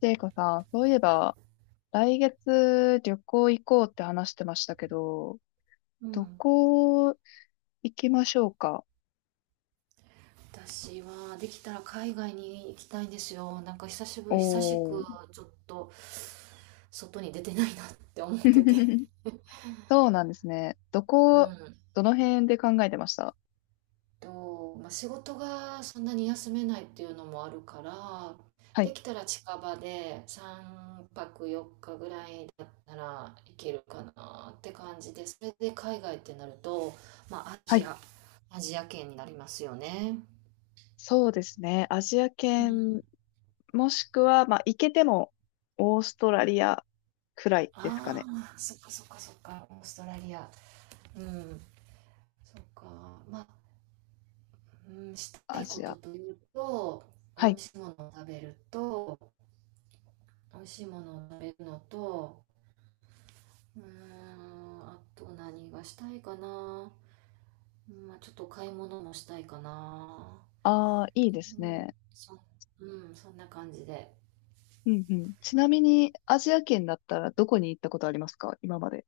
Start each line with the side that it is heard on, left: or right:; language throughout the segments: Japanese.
left: ジェイコさん、そういえば、来月旅行行こうって話してましたけど、
right: う
left: ど
right: ん。
left: こ行きましょうか？
right: 私はできたら海外に行きたいんですよ。久し
left: お
right: く
left: ー。
right: ちょっと外に出てないなって思ってて。
left: そうなんですね。
right: うん。
left: どの辺で考えてました？
right: まあ、仕事がそんなに休めないっていうのもあるから、
left: は
right: で
left: い。
right: きたら近場で3泊4日ぐらいだったら行けるかなって感じで、それで海外ってなると、まあ
left: はい。
right: アジア圏になりますよね。
left: そうですね。アジア
right: うん。
left: 圏、もしくは、まあ、行けても、オーストラリアくらいですか
right: あ
left: ね。
right: あ、そっかそっかそっか、オーストラリア。うん、そっか。まあ、うん、した
left: ア
right: いこ
left: ジ
right: と
left: ア。
right: というと、美
left: はい。
right: 味しいものを食べると、美味しいものを食べるのと、あと何がしたいかな。うんまあ、ちょっと買い物もしたいかな。
left: ああ、いいで
right: う
left: す
right: ん、
left: ね。
right: そ、うん、そんな感じで。
left: うんうん。ちなみに、アジア圏だったらどこに行ったことありますか、今まで。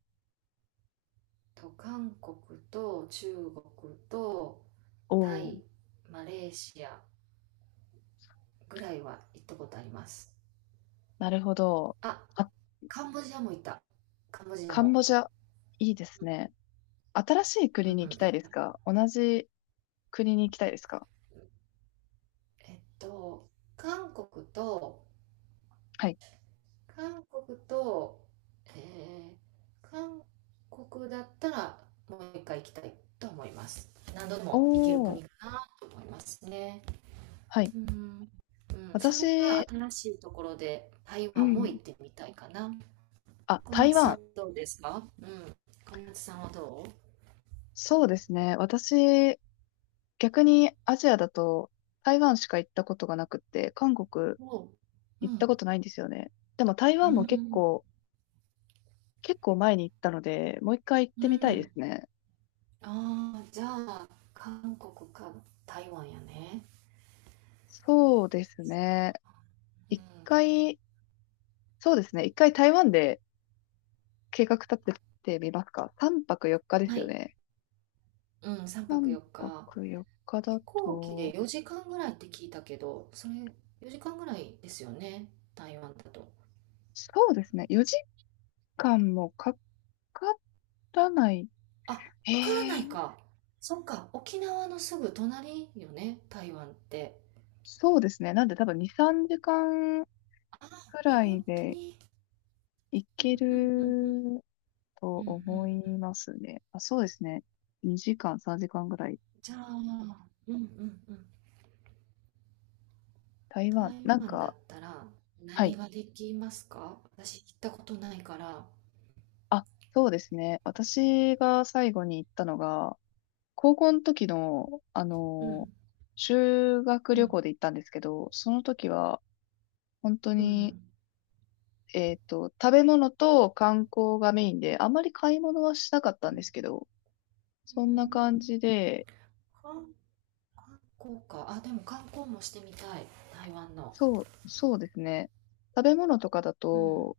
right: 韓国と中国と
left: お
right: タ
left: おー。
right: イ、マレーシアぐらいは行ったことあります。
left: なるほど。
right: あ、
left: あ、
right: カンボジアも行った。カンボジア
left: カン
right: も。
left: ボジア、いいですね。新しい
right: う
left: 国に行き
right: ん、
left: た
right: よ
left: いで
right: か
left: す
right: った。
left: か？同じ国に行きたいですか？
right: えっと、韓国と、
left: はい。
right: 韓国と、えー、韓国だったらもう一回行きたいと思います。何度でも行ける
left: おー、
right: 国かなと思いますね。
left: はい。
right: うん、うん、それが
left: 私、
right: 新しいところで台
left: う
right: 湾も行
left: ん。
right: ってみたいかな。
left: あ、
right: 小
left: 台
right: 夏さん、
left: 湾。
right: どうですか？うん。小夏さんはど
left: そうですね。私、逆にアジアだと台湾しか行ったことがなくって、韓国
right: うおう。う
left: 行った
right: ん。
left: ことないんですよね。でも台
right: う
left: 湾も結
right: ん。
left: 構、結構前に行ったので、もう一回行っ
right: う
left: てみたいで
right: ん。
left: すね。
right: ああ、じゃあ、韓国か台湾やね。
left: そうですね。
right: うん、
left: 一回、そうですね。一回台湾で計画立ててみますか ?3 泊4日で
right: は
left: すよ
right: い。
left: ね。
right: うん、3泊
left: 3
right: 4日。
left: 泊4日
right: 飛
left: だ
right: 行機
left: と、
right: で4時間ぐらいって聞いたけど、それ4時間ぐらいですよね。台湾だと。
left: そうですね。4時間もかからない。
right: あ、
left: へ
right: かからない
left: え、
right: か。そっか。沖縄のすぐ隣よね。台湾って。
left: そうですね。なんで多分2、3時間く
right: あ、
left: ら
right: 本
left: い
right: 当
left: で
right: に。
left: 行
right: う
left: け
right: ん、うん、うん、うん。
left: ると
right: うん、うん、う
left: 思
right: ん。
left: いますね。あ、そうですね。2時間、3時間ぐらい。
right: じゃあ、うん、うん、うん。
left: 台湾、
right: 台
left: なん
right: 湾だっ
left: か、
right: たら
left: は
right: 何
left: い。
right: ができますか？私行ったことないから。
left: あ、そうですね。私が最後に行ったのが、高校の時の、
right: うん、
left: 修学
right: う
left: 旅
right: ん、
left: 行で行ったんですけど、その時は、本当
right: うん。う
left: に、食べ物と観光がメインで、あまり買い物はしなかったんです
right: ん、
left: けど、
right: う
left: そんな感
right: ん、
left: じで、
right: 韓観光か。あ、でも観光もしてみたい。台湾の。
left: そうですね。食べ物とかだ
right: うん。
left: と、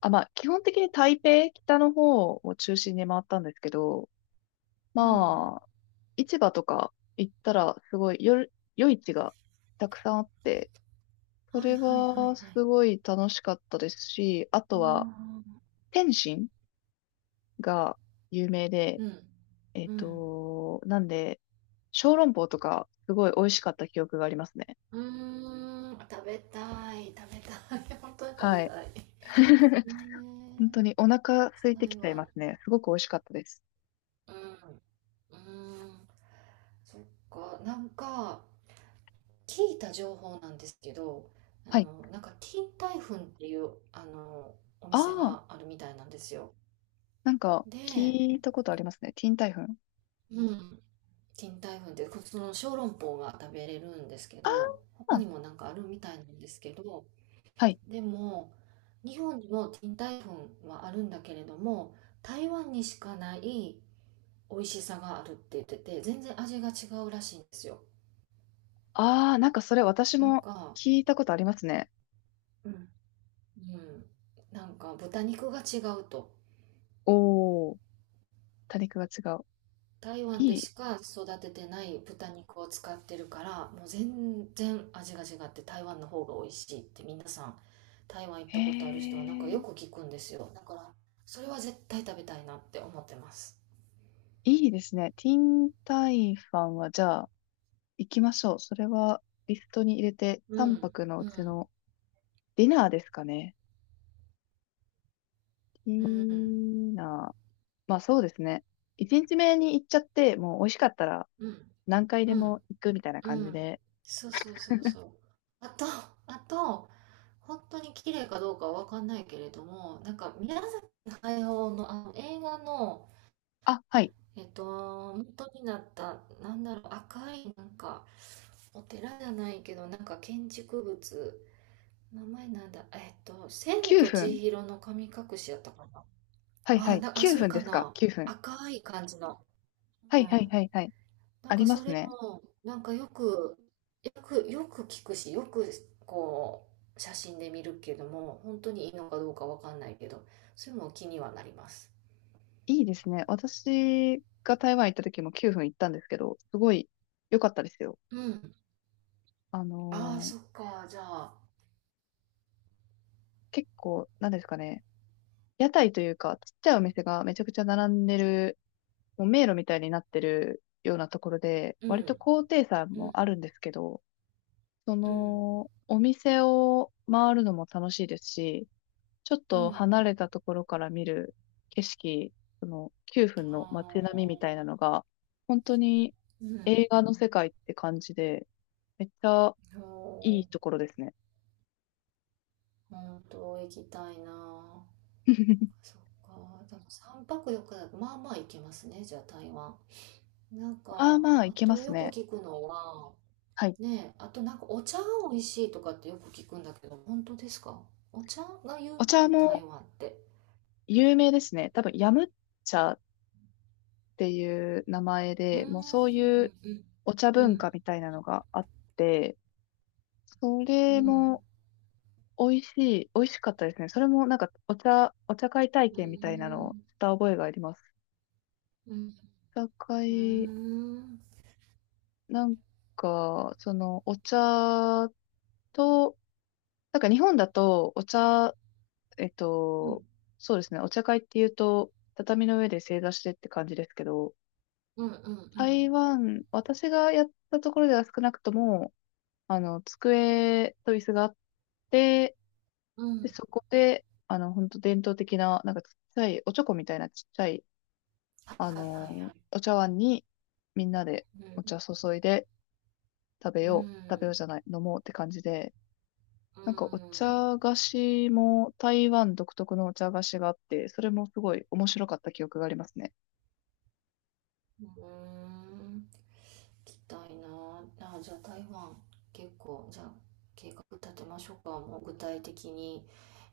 left: あ、まあ、基本的に台北、北の方を中心に回ったんですけど、
right: うん。
left: まあ、市場とか行ったら、すごい、夜市がたくさんあって、そ
right: はい
left: れ
right: はいはい
left: は
right: はい。
left: すごい楽しかったですし、あと
right: あ
left: は、
right: ー、
left: 天津が有名で、
right: うん。うん。
left: なんで、小籠包とかすごい美味しかった記憶がありますね。
right: うーん。食べたい。食べたい。本当に食べ
left: はい。
right: たい。ねえ。
left: 本当にお腹空いてき
right: 台
left: ちゃいま
right: 湾。
left: すね。すごく美味しかったです。
right: うん。うん。そっか。なんか、聞いた情報なんですけど、
left: はい。
right: 金台粉っていう、お
left: あ
right: 店
left: あ、
right: があるみたいなんですよ。
left: なんか
right: で、
left: 聞いたことありますね。ティーンタイフン。
right: うん。賃貸粉ってその小籠包が食べれるんですけ
left: あ
right: ど、他
left: あ、
right: にもなんかあるみたいなんですけど、
left: はい。
right: でも日本にも賃貸粉はあるんだけれども、台湾にしかない美味しさがあるって言ってて、全然味が違うらしいんですよ。
left: ああ、なんかそれ私
right: なん
left: も
right: か
left: 聞いたことありますね。
right: うん、うん、豚肉が違うと。
left: おー、多肉が違う。
right: 台湾で
left: いい。
right: しか育ててない豚肉を使ってるから、もう全然味が違って、台湾の方が美味しいって皆さん、台湾行っ
left: へ
right: たことある人はよ
left: え。
right: く聞くんですよ。だから、それは絶対食べたいなって思ってます。
left: いいですね。ティンタイファンは、じゃあ、行きましょう。それは、リストに入れて、
right: う
left: 3
right: ん、
left: 泊のう
right: う
left: ち
right: ん、
left: のディナーですかね。デ
right: うん、
left: ィナー。まあ、そうですね。1日目に行っちゃって、もう美味しかったら
right: うん、
left: 何回で
right: うん、
left: も行くみたいな感
right: う
left: じ
right: ん、
left: で。
right: そうそうそうそう、あとあと、本当に綺麗かどうかは分かんないけれども、なんか宮崎駿のあの映画の、
left: あ、はい。
right: 元になった、赤い、お寺じゃないけど、建築物、名前なんだ、千
left: 9
right: と千
left: 分。
right: 尋の神隠しやったかな。
left: はいはい。
right: あ、
left: 9
right: それ
left: 分で
right: か
left: すか？
right: な。
left: 9分。
right: 赤い感じの。
left: は
right: う
left: いはい
right: ん。
left: はいはい。ありま
right: そ
left: す
right: れ
left: ね。
right: も、よく聞くし、よく、こう、写真で見るけども、本当にいいのかどうかわかんないけど、それも気にはなります。
left: いいですね。私が台湾行った時も9分行ったんですけど、すごい良かったですよ。
right: うん。
left: あ
right: ああ、
left: のー
right: そっか。じゃあ、
left: 結構、なんですかね。屋台というか、ちっちゃいお店がめちゃくちゃ並んでる、もう迷路みたいになってるようなところで、
right: う
left: 割と
right: ん、
left: 高低差
right: う
left: も
right: ん、
left: あるんですけど、
right: うん。
left: お店を回るのも楽しいですし、ちょっ
right: う
left: と
right: ん。
left: 離れたところから見る景色、その9分の街
right: あ
left: 並みみたいなの
right: あ、
left: が、本当に
right: うん。
left: 映画の世界って感じで、めっちゃい
right: そ
left: いところですね。
right: 本当行きたいな。そっか。でも3泊4日だと、まあまあ行けますね、じゃあ台湾。なん
left: まあ
right: か、
left: まあ、
right: あ
left: いけま
right: と
left: す
right: よく
left: ね。
right: 聞くのは、
left: はい。
right: ねえ、あとお茶が美味しいとかってよく聞くんだけど、本当ですか？お茶が有
left: お
right: 名、
left: 茶
right: 台
left: も
right: 湾って。
left: 有名ですね。多分、ヤム茶っていう名前
right: うーん、
left: で、もうそういう
right: うん、
left: お茶
right: う
left: 文化
right: ん、
left: みたいなのがあって、そ
right: う
left: れ
right: ん、
left: も美味し美味しかったですね。それもなんかお茶会体
right: うん、う
left: 験みたいなのを
right: ん、
left: した覚えがあります。
right: うん、
left: お茶
right: う
left: 会、
right: ん、
left: なんか、そのお茶と、なんか日本だとお茶、えっ
right: う
left: と、そうですね、お茶会っていうと、畳の上で正座してって感じですけど、
right: ん、うん、うん、う
left: 台
right: ん、
left: 湾、私がやったところでは少なくとも、机と椅子があって、
right: う
left: で、
right: ん、
left: そこで、本当伝統的な、なんかちっちゃい、おちょこみたいなちっちゃい、
right: はいはいはいはい。
left: お茶碗にみんなで
right: う
left: お
right: ん
left: 茶注いで食べ
right: う
left: よう、食べよう
right: ん、
left: じゃない、飲もうって感じで、
right: うん、
left: なんかお
right: う
left: 茶菓子も台湾独特のお茶菓子があって、それもすごい面白かった記憶がありますね。
right: ん、行きたいな。あ、じゃあ台湾、結構、じゃあ計画立てましょうか、もう具体的に。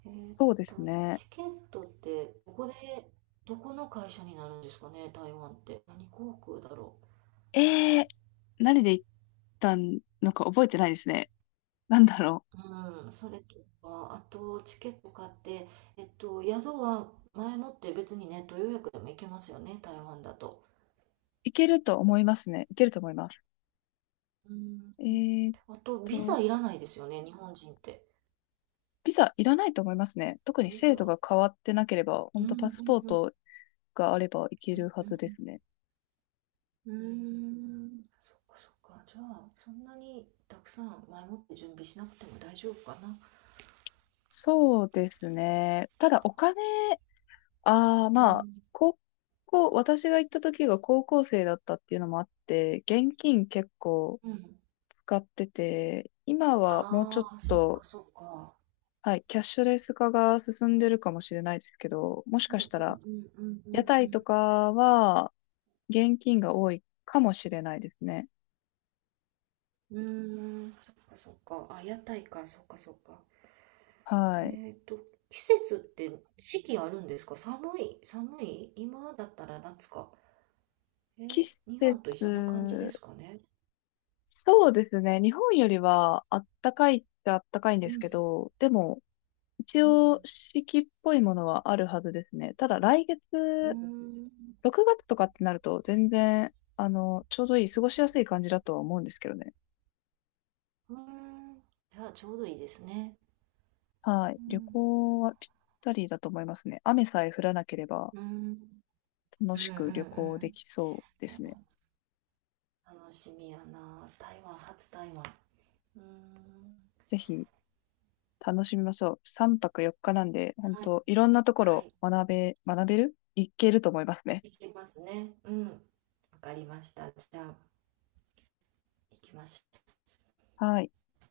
right: えーっ
left: そうですね。
right: チケットって、どこの会社になるんですかね、台湾って。何航空だろ
left: えー、何で行ったのか覚えてないですね。なんだろう。
right: う。うん、それとか、あと、チケット買って、宿は前もって別にネット予約でも行けますよね、台湾だと。
left: 行けると思いますね。行けると思います。
right: うん、
left: えーっ
right: あと、ビザ
left: と、
right: いらないですよね、日本人って。
left: ビザいらないと思いますね。特に
right: ビ
left: 制
right: ザ。
left: 度が変わってなければ、
right: う
left: 本
right: ん、う
left: 当パ
right: ん、
left: スポー
right: うん、うん、
left: トがあればいけるは
right: うん、
left: ずですね。
right: うーん、そっかそっか、じゃあそんなにたくさん前もって準備しなくても大丈夫かな。
left: そうですね。ただお金、ああ、
right: う
left: まあ、
right: ん、
left: 高校、私が行った時が高校生だったっていうのもあって、現金結構
right: うん、
left: 使ってて、今はもうちょ
right: あ
left: っ
right: あー、そっか
left: と、
right: そっか。
left: はい、キャッシュレス化が進んでるかもしれないですけど、もし
right: う
left: かし
right: ん、
left: たら、
right: うん、うん、う
left: 屋
right: ん、う
left: 台と
right: ん、
left: かは現金が多いかもしれないですね。
right: うん、うーん、そっかそっか、あ屋台か、そっかそっか。
left: はい。
right: えっと季節って四季あるんですか？寒い寒い今だったら夏か、
left: 季
right: 日
left: 節、
right: 本と一緒な感じですかね。
left: そうですね。日本よりはあったかいってあったかいんで
right: う
left: すけ
right: ん、
left: ど、でも一
right: うん、
left: 応四季っぽいものはあるはずですね。ただ来
right: うー
left: 月、
right: ん、
left: 6月とかってなると全然、ちょうどいい、過ごしやすい感じだとは思うんですけどね。
right: うーん。じゃあ、ちょうどいいですね。
left: はい。
right: う
left: 旅
right: ん、
left: 行はぴったりだと思いますね。雨さえ降らなければ
right: うん。うん
left: 楽
right: うん
left: し
right: う
left: く旅行できそうですね。
right: ん。楽しみやな。台湾、初台湾。うーん。
left: ぜひ楽しみましょう。3泊4日なんで、本
right: はい。
left: 当いろんなとこ
right: は
left: ろ
right: い。
left: 学べるいけると思いますね。
right: 行きますね。うん。わかりました。じゃあ、行きましょう。
left: はい。